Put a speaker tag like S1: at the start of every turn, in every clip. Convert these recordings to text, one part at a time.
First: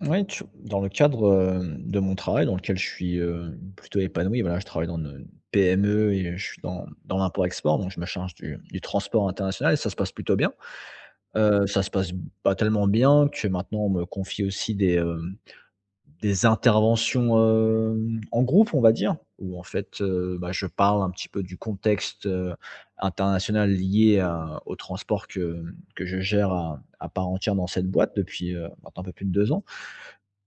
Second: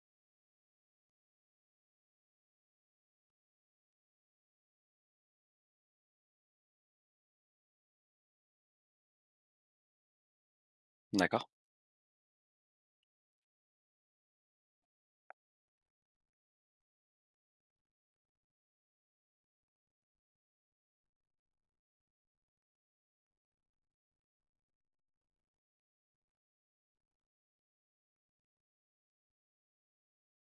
S1: Ouais, tu dans le cadre, de mon travail dans lequel je suis, plutôt épanoui, voilà, je travaille dans une PME et je suis dans l'import-export, donc je me charge du transport international et ça se passe plutôt bien.
S2: D'accord,
S1: Ça se passe pas tellement bien que maintenant on me confie aussi des interventions, en groupe, on va dire, où en fait, bah, je parle un petit peu du contexte, international lié à au transport que je gère à part entière dans cette boîte depuis, maintenant un peu plus de 2 ans.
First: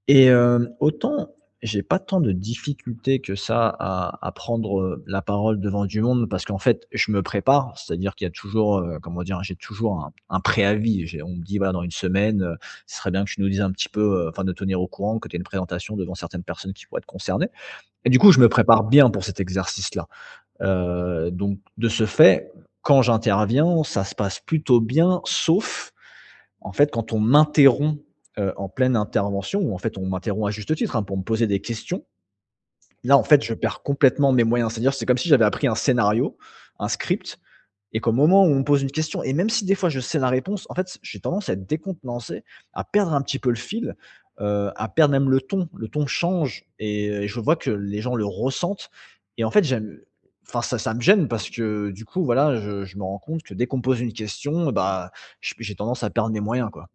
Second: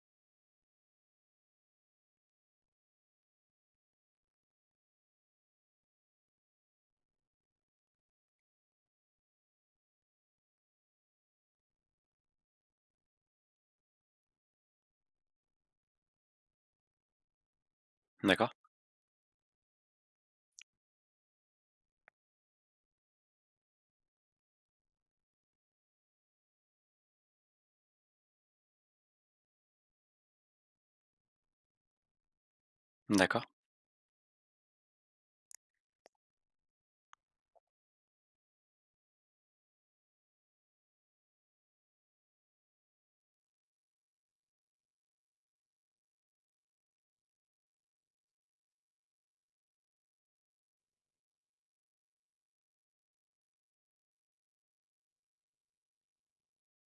S1: Et autant j'ai pas tant de difficultés que ça à prendre, la parole devant du monde parce qu'en fait, je me prépare, c'est-à-dire qu'il y a toujours, comment dire? J'ai toujours un préavis. J'ai On me dit: «Voilà, dans une semaine, ce serait bien que tu nous dises un petit peu, enfin de tenir au courant, que tu aies une présentation devant certaines personnes qui pourraient être concernées» et du coup, je me
S2: d'accord,
S1: prépare bien pour cet exercice-là. Donc de ce fait, quand j'interviens, ça se passe plutôt bien, sauf en fait, quand on m'interrompt, en pleine intervention ou en fait, on m'interrompt à juste titre, hein, pour me poser des questions, là, en fait,
S2: d'accord.
S1: je perds complètement mes moyens. C'est-à-dire, c'est comme si j'avais appris un scénario, un script et qu'au moment où on me pose une question et même si des fois je sais la réponse, en fait, j'ai tendance à être décontenancé, à perdre un petit peu le fil, à perdre même le ton. Le ton change et je vois que les gens le ressentent et en fait, j'aime enfin, ça me gêne parce que du coup, voilà, je me rends compte que dès qu'on me pose une question, bah, je j'ai tendance à perdre mes moyens, quoi.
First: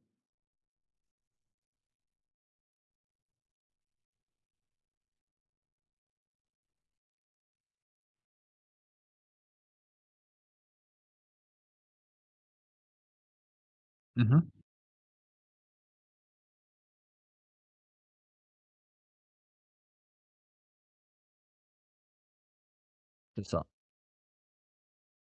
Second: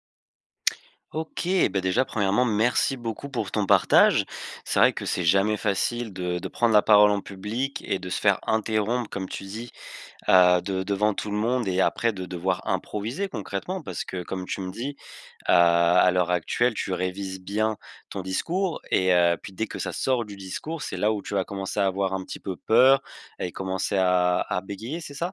S2: OK, déjà, premièrement, merci beaucoup pour ton partage. C'est vrai que c'est jamais facile de prendre la parole en public et de se faire interrompre, comme tu dis, de devant tout le monde et après de devoir improviser concrètement parce que comme
S1: Mmh.
S2: tu me dis, à l'heure actuelle, tu révises bien ton discours et puis dès que ça sort du discours, c'est là où tu vas commencer à avoir un petit peu peur
S1: C'est
S2: et
S1: ça.
S2: commencer à bégayer, c'est ça?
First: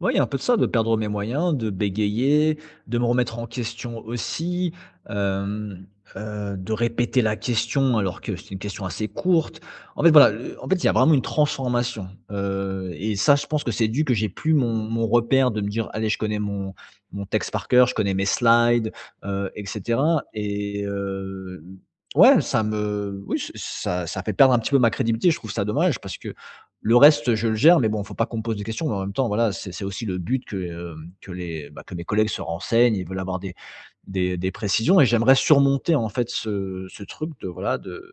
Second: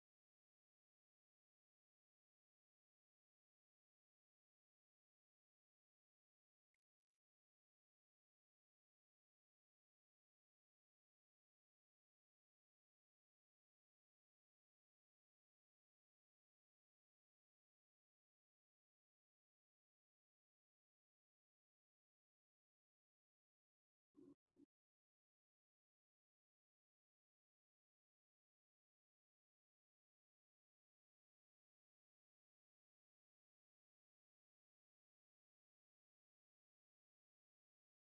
S1: Ouais, il y a un peu de ça, de perdre mes moyens, de bégayer, de me remettre en question aussi, hem, de répéter la question alors que c'est une question assez courte. En fait, voilà, en fait, il y a vraiment une transformation, et ça, je pense que c'est dû que j'ai plus mon repère de me dire: «Allez, je connais mon texte par cœur, je connais mes slides, et cetera» et ouais, ça me oui, ça fait perdre un petit peu ma crédibilité. Je trouve ça dommage parce que, le reste, je le gère, mais bon, faut pas qu'on me pose des questions, mais en même temps, voilà, c'est aussi le but que les bah, que mes collègues se renseignent, ils veulent avoir des précisions et j'aimerais surmonter, en fait, ce truc de, voilà, de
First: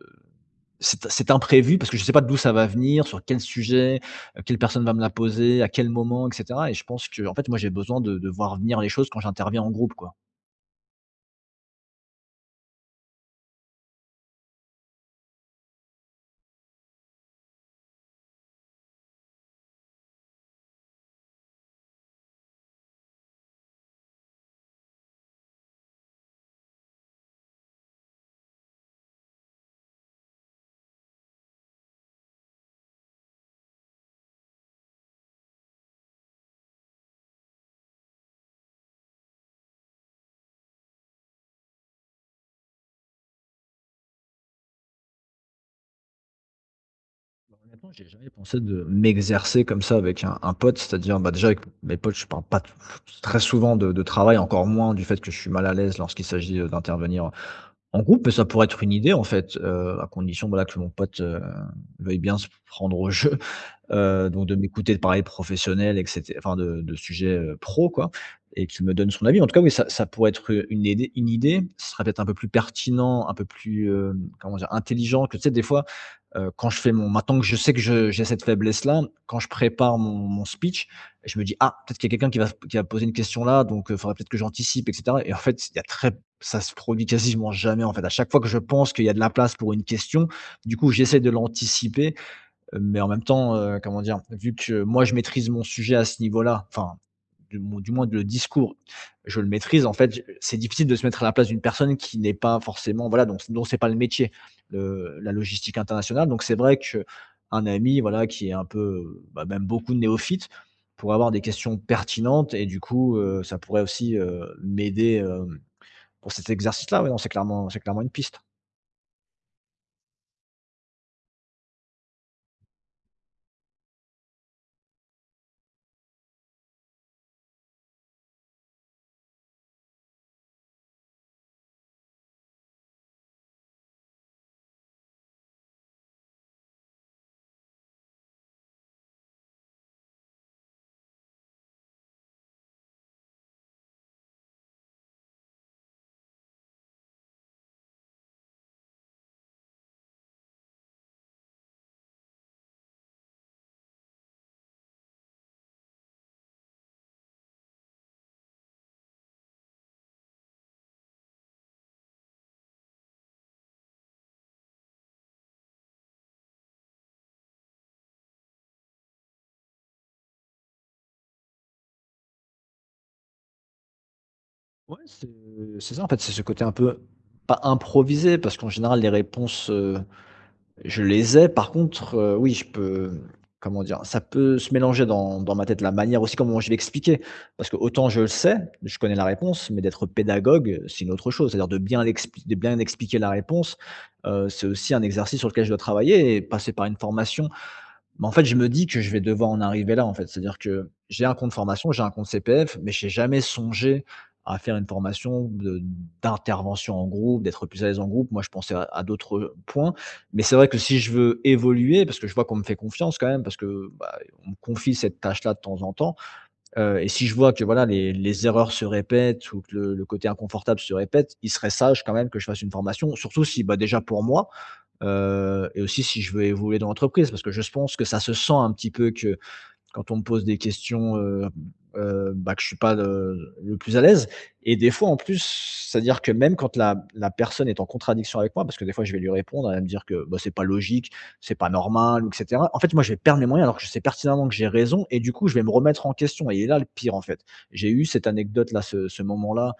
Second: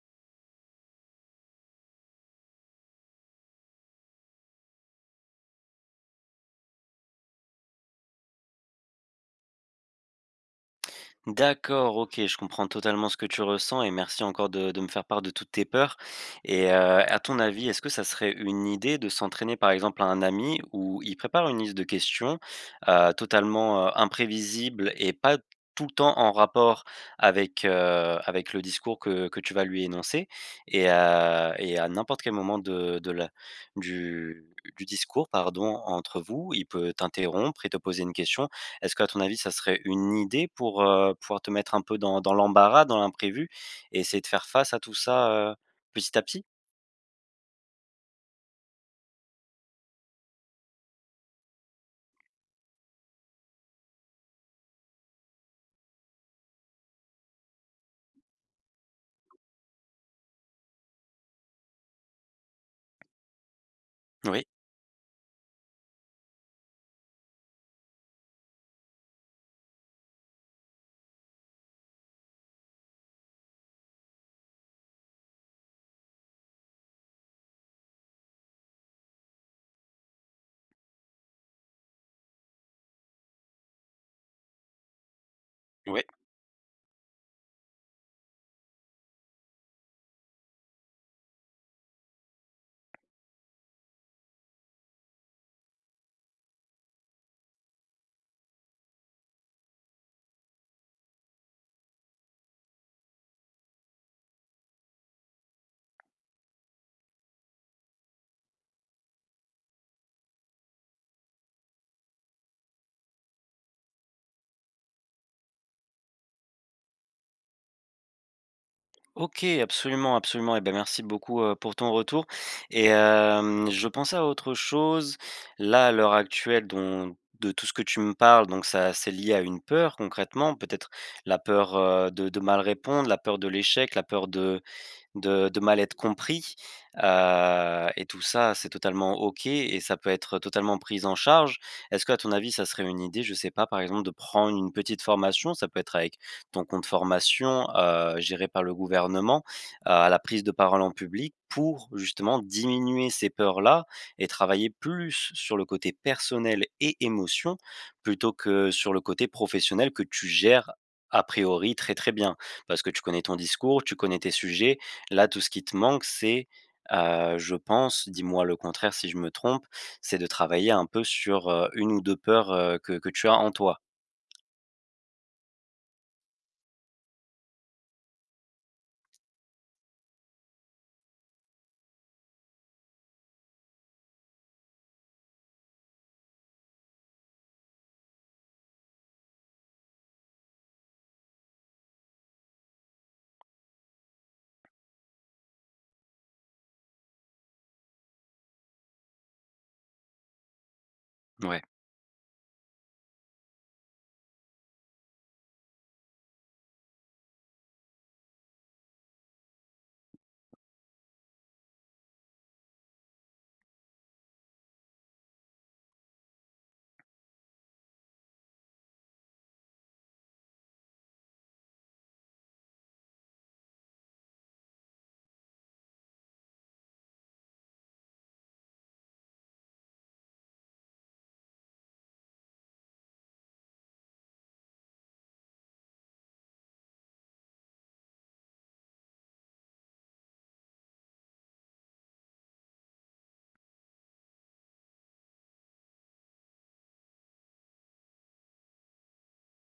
S1: c'est cet imprévu parce que je sais pas d'où ça va venir, sur quel sujet, quelle personne va me la poser, à quel moment et cetera et je pense que en fait, moi, j'ai besoin de voir venir les choses quand j'interviens en groupe, quoi.
S2: D'accord, OK, je comprends totalement ce que tu ressens et merci encore de me faire part de toutes tes peurs et à ton avis, est-ce que ça serait une idée de s'entraîner, par exemple, à un ami où il prépare une liste de questions, totalement, imprévisibles et pas tout le temps en rapport avec, avec le discours que tu vas lui énoncer et à n'importe quel moment de la du du discours, pardon, entre vous, il peut t'interrompre et te poser une question. Est-ce qu'à ton avis, ça serait une idée pour, pouvoir te mettre un peu dans l'embarras, dans l'imprévu et essayer de faire face à tout ça, petit à petit?
S1: Bah, honnêtement, j'y jamais pensé de m'exercer comme ça avec un pote, c'est-à-dire, bah, déjà avec mes potes, je parle pas t très souvent de travail, encore moins du fait que je suis mal à l'aise lorsqu'il s'agit, d'intervenir en groupe, mais ça pourrait être une idée en fait, à condition, voilà, que mon pote, veuille bien se prendre au jeu
S2: Oui,
S1: donc de m'écouter de parler professionnels et cét enfin de sujets, pro quoi et qu'il me donne son avis. En tout cas, oui, ça pourrait être, une idée une idée. Ce serait peut-être un peu plus pertinent, un peu plus, comment dire? Intelligent que tu sais des fois, quand je fais mon maintenant que je sais que je j'ai cette faiblesse-là, quand je prépare mon speech, je me dis: «Ah, peut-être qu'il y a quelqu'un qui va poser une question là, donc il faudrait peut-être que j'anticipe» et cetera et en fait, il y a
S2: oui.
S1: très ça se produit quasiment jamais en fait. À chaque fois que je pense qu'il y a de la place pour une question, du coup, j'essaie de l'anticiper. Mais en même temps, comment dire? Vu que moi je maîtrise mon sujet à ce niveau-là, enfin, du moins le discours, je le maîtrise en fait, je c'est difficile de se mettre à la place d'une personne qui n'est pas forcément voilà, donc dont c'est pas le métier, le la logistique internationale. Donc c'est vrai qu'un ami voilà qui est un peu, bah, même beaucoup de néophytes, pourrait avoir des questions pertinentes et du coup, ça pourrait aussi, m'aider, pour cet exercice-là. Ouais, non, c'est clairement une piste.
S2: OK, absolument, absolument et ben merci beaucoup, pour ton retour et je pensais à autre chose. Là, à l'heure actuelle, dont de tout ce que tu me parles, donc ça c'est lié à une peur concrètement, peut-être la peur, de mal répondre, la peur de l'échec, la peur de mal être compris, et tout ça, c'est totalement OK et ça peut être totalement pris en charge. Est-ce que à ton avis, ça serait une idée, je sais pas, par exemple, de prendre une petite formation? Ça peut être avec ton compte formation, géré par le gouvernement, à la prise de parole en public pour justement diminuer ces peurs-là et travailler plus sur le côté personnel et émotion plutôt que sur le côté professionnel que tu gères a priori très, très bien. Parce que tu connais ton discours, tu connais tes sujets. Là, tout ce qui te manque, c'est, je pense, dis-moi le contraire si je me trompe, c'est de travailler un peu sur, 1 ou 2 peurs, que tu as en toi.
S1: Ouais, c'est ça, en fait, c'est ce côté un peu pas improvisé parce qu'en général les réponses, je les ai. Par contre, oui, je peux, comment dire? Ça peut se mélanger dans ma tête, la manière aussi comment je vais expliquer. Parce que autant je le sais, je connais la réponse, mais d'être pédagogue, c'est une autre chose. C'est-à-dire de bien expliquer la réponse, c'est aussi un exercice sur lequel je dois travailler et passer par une formation. Mais en fait, je me dis que je vais devoir en arriver là, en fait. C'est-à-dire que j'ai un compte
S2: Ouais.
S1: formation, j'ai un compte CPF, mais j'ai jamais songé à faire une formation de d'intervention en groupe, d'être plus à l'aise en groupe. Moi, je pensais à d'autres points. Mais c'est vrai que si je veux évoluer, parce que je vois qu'on me fait confiance quand même, parce que, bah, on me confie cette tâche-là de temps en temps, et si je vois que, voilà, les erreurs se répètent ou que le côté inconfortable se répète, il serait sage quand même que je fasse une formation. Surtout si, bah, déjà pour moi, et aussi si je veux évoluer dans l'entreprise parce que je pense que ça se sent un petit peu que quand on me pose des questions, bah, que je suis pas le plus à l'aise et des fois en plus, c'est-à-dire que même quand la personne est en contradiction avec moi parce que des fois je vais lui répondre, elle va me dire que, bah, c'est pas logique, c'est pas normal ou et cetera. En fait, moi je vais perdre mes moyens alors que je sais pertinemment que j'ai raison et du coup je vais me remettre en question et là le pire en fait. J'ai eu cette anecdote là, ce moment là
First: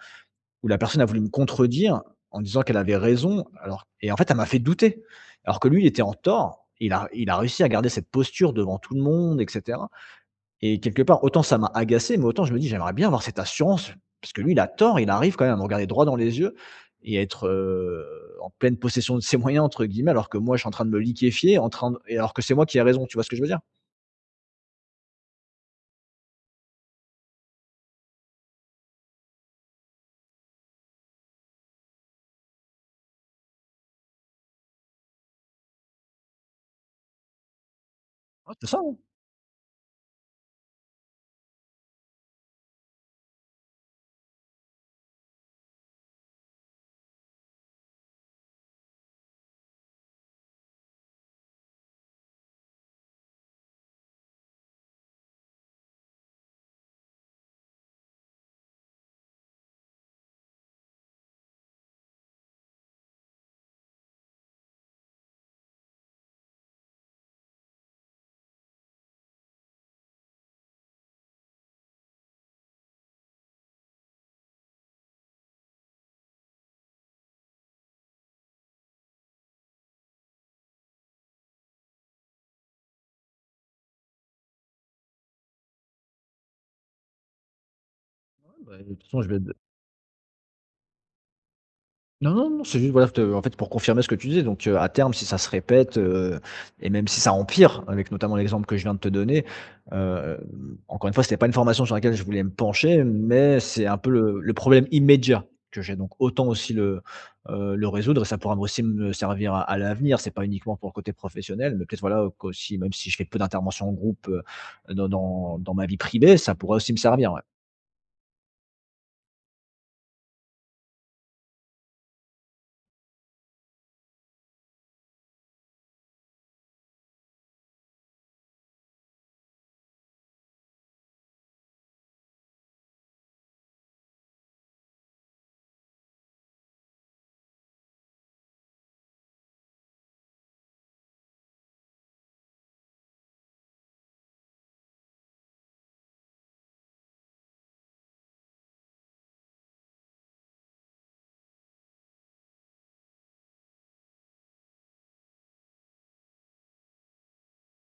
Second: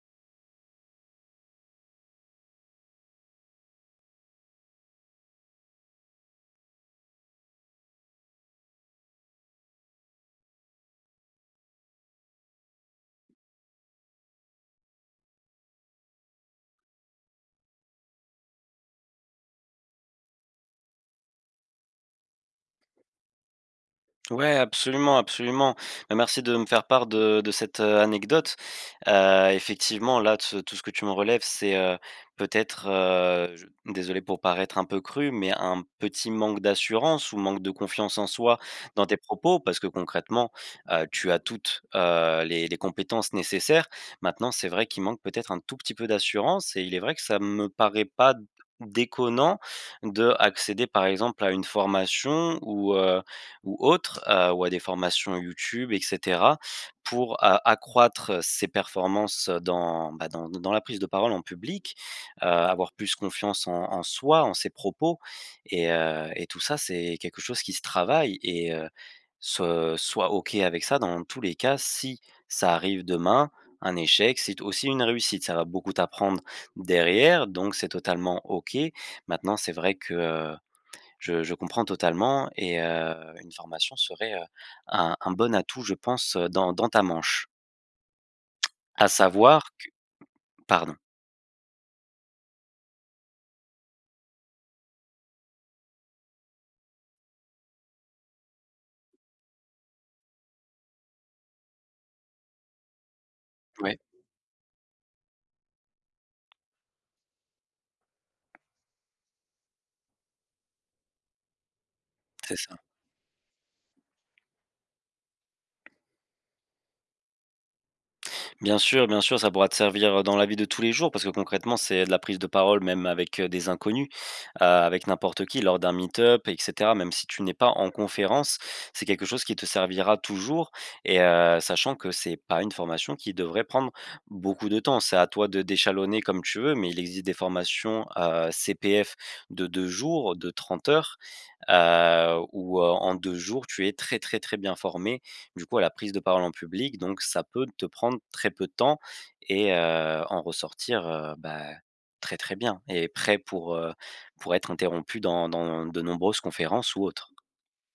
S1: où la personne a voulu me contredire en disant qu'elle avait raison, alors et en fait, elle m'a fait douter. Alors que lui, il était en tort. Il a réussi à garder cette posture devant tout le monde etc. Et quelque part, autant ça m'a agacé, mais autant je me dis: «J'aimerais bien avoir cette assurance», parce que lui, il a tort, il arrive quand même à me regarder droit dans les yeux et à être, en pleine possession de «ses moyens» entre guillemets, alors que moi, je suis en train de me liquéfier, en train de et alors que c'est moi qui ai raison, tu vois ce que je veux dire?
S2: Ouais, absolument, absolument. Bah, merci de me faire part de cette, anecdote. Effectivement, là, t tout ce que tu me relèves, c'est, peut-être, je désolé pour paraître un peu cru, mais un petit manque d'assurance ou manque de confiance en
S1: Ouais,
S2: soi
S1: c'est ça, hein.
S2: dans tes propos. Parce que concrètement, tu as toutes, les compétences nécessaires. Maintenant, c'est vrai qu'il manque peut-être un tout petit peu d'assurance et il est vrai que ça me paraît pas déconnant de accéder, par exemple, à une formation ou autres, ou à des formations YouTube et cetera pour, accroître ses performances, dans, bah, dans la prise de parole en public, avoir plus confiance en soi, en ses propos et tout ça, c'est quelque chose qui se travaille et se sois OK avec ça dans tous les cas, si ça arrive demain, un échec, c'est aussi une réussite. Ça va beaucoup t'apprendre derrière, donc c'est totalement OK. Maintenant, c'est vrai que, je comprends totalement et une formation serait, un bon atout, je pense, dans ta manche.
S1: Ouais, bah, de toute
S2: À
S1: façon, je vais
S2: savoir que pardon.
S1: non, non, non, c'est juste, voilà, te en fait, pour confirmer ce que tu disais, donc à terme, si ça se répète, et même si ça empire, avec notamment l'exemple que je viens de te donner, hem, encore une fois, c'était pas une formation sur laquelle je voulais me pencher, mais c'est un
S2: Oui,
S1: peu le problème immédiat que j'ai, donc autant aussi le résoudre et ça pourra aussi me servir à l'avenir. C'est pas uniquement pour le côté professionnel, mais peut-être, voilà,
S2: c'est ça.
S1: qu'aussi, même si je fais peu d'interventions en groupe, dans ma vie privée, ça pourrait aussi me servir, ouais.
S2: Bien sûr, ça pourra te servir dans la vie de tous les jours parce que concrètement, c'est de la prise de parole même avec, des inconnus, avec n'importe qui lors d'un meet-up et cetera. Même si tu n'es pas en conférence, c'est quelque chose qui te servira toujours et sachant que c'est pas une formation qui devrait prendre beaucoup de temps. C'est à toi de d'échelonner comme tu veux, mais il existe des formations, CPF de 2 jours, de 30 heures, où, en 2 jours, tu es très, très, très bien formé, du coup, à la prise de parole en public, donc ça peut te prendre très peu de temps et en ressortir, bah, très, très bien et prêt pour être interrompu dans de nombreuses conférences ou autres.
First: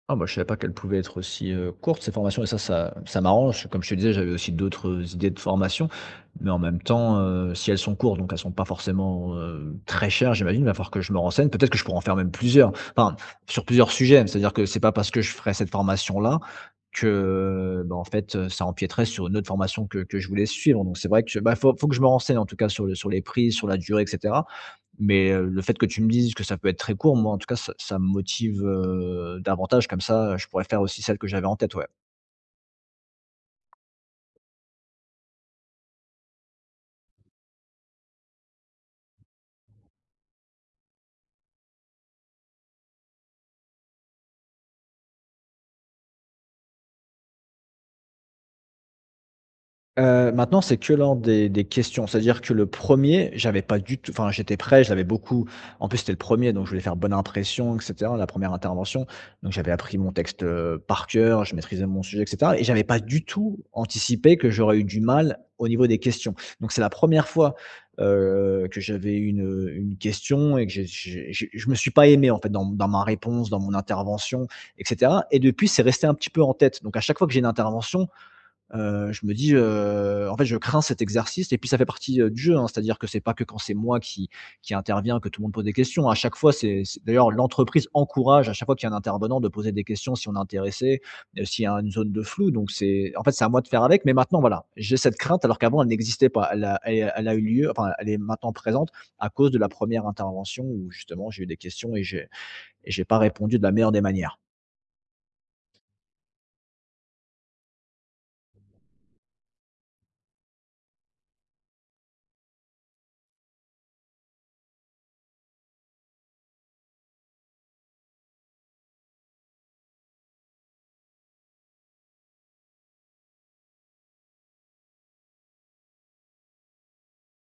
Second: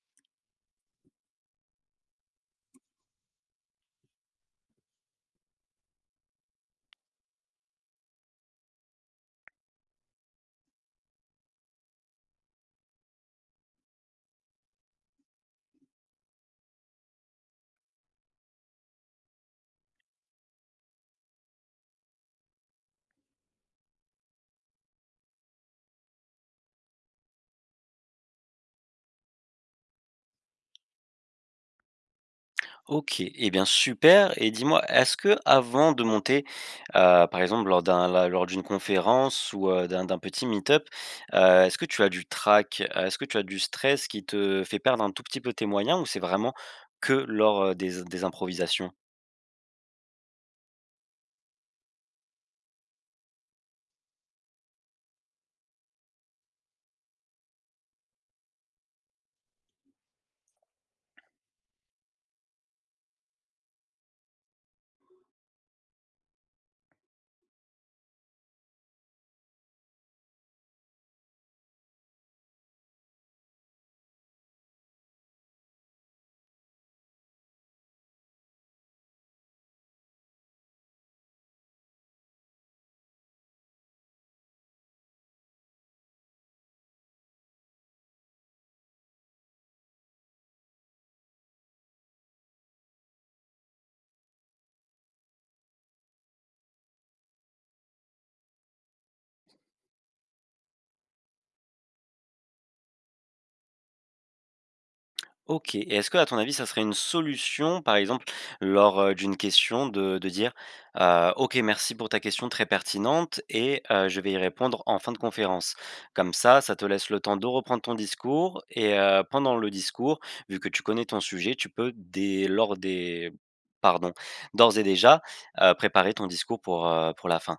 S1: Ah moi je savais pas qu'elles pouvaient être aussi, courtes ces formations et ça m'arrange. Comme je te disais, j'avais aussi d'autres idées de formations, mais en même temps, si elles sont courtes, donc elles sont pas forcément, très chères j'imagine, il va falloir que je me renseigne. Peut-être que je pourrais en faire même plusieurs, enfin sur plusieurs sujets. C'est-à-dire que c'est pas parce que je ferais cette formation-là que, bah, en fait, ça empiéterait sur une autre formation que je voulais suivre. Donc c'est vrai que, bah, faut que je me renseigne en tout cas sur les prix, sur la durée etc mais, le fait que tu me dises que ça peut être très court, moi, en tout cas, ça me motive, davantage comme ça, je pourrais faire aussi celle que j'avais en tête, ouais.
S2: OK et bien super. Et dis-moi, est-ce que avant de monter, par exemple lors d'un la lors d'une conférence ou, d'un petit meet-up, est-ce que tu as du trac? Est-ce que tu as du stress qui te fait perdre un tout petit peu tes moyens ou c'est vraiment que lors, des improvisations?
S1: Maintenant, c'est que lors des questions. C'est-à-dire que le premier, j'avais pas du tout enfin, j'étais prêt, je l'avais beaucoup en plus, c'était le premier, donc je voulais faire bonne impression et cetera, la première intervention. Donc j'avais appris mon texte, par cœur, je maîtrisais mon sujet et cetera et j'avais pas du tout anticipé que j'aurais eu du mal au niveau des questions. Donc c'est la première fois, que j'avais eu une question et que j'ai je me suis pas aimé, en fait, dans ma réponse, dans mon intervention et cetera et depuis, c'est resté un petit peu en tête. Donc à chaque fois que j'ai une intervention, je me dis, en fait, je crains cet exercice et puis ça fait partie, du jeu, hein. C'est-à-dire que c'est pas que quand c'est moi qui intervient que tout le monde pose des questions. À chaque fois, c'est d'ailleurs l'entreprise encourage à chaque fois qu'il y a un intervenant de poser des questions si on est intéressé, s'il y a une zone de flou donc c'est en fait, c'est à moi de faire avec mais maintenant, voilà, j'ai cette crainte alors qu'avant elle n'existait pas. Elle a eu lieu enfin, elle est maintenant présente à cause de la première intervention où justement j'ai eu des questions et j'ai pas répondu de la meilleure des manières.
S2: OK et est-ce que, à ton avis, ça serait une solution, par exemple, lors, d'une question de dire, heu : « OK, merci pour ta question très pertinente et je vais y répondre en fin de conférence ». Comme ça te laisse le temps de reprendre ton discours et pendant le discours, vu que tu connais ton sujet, tu peux dès lors des pardon, d'ores et déjà, préparer ton discours pour la fin.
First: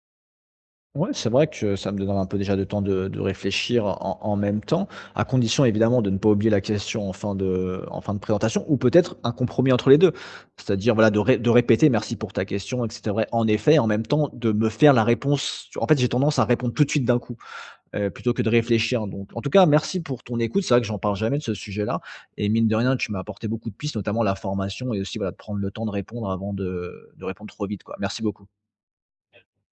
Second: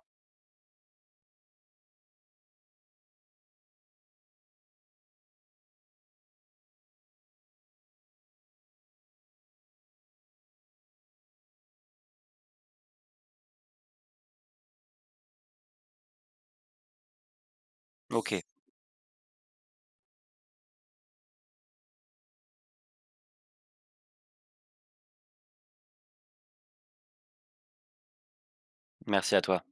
S1: Ouais, c'est vrai que ça me donnera un peu déjà de temps de réfléchir en même temps, à condition évidemment de ne pas oublier la question en fin de présentation ou peut-être un compromis entre les 2, c'est-à-dire, voilà, de répéter: «Merci pour ta question» et que en effet et en même temps de me faire la réponse en fait, j'ai tendance à répondre tout de suite d'un coup, plutôt que
S2: OK,
S1: de réfléchir donc en tout cas, merci pour ton écoute. C'est vrai que j'en parle jamais de ce sujet-là et mine de rien, tu m'as apporté beaucoup de pistes, notamment la formation et aussi, voilà, de prendre le temps de répondre avant de répondre trop vite, quoi. Merci beaucoup.
S2: merci à toi.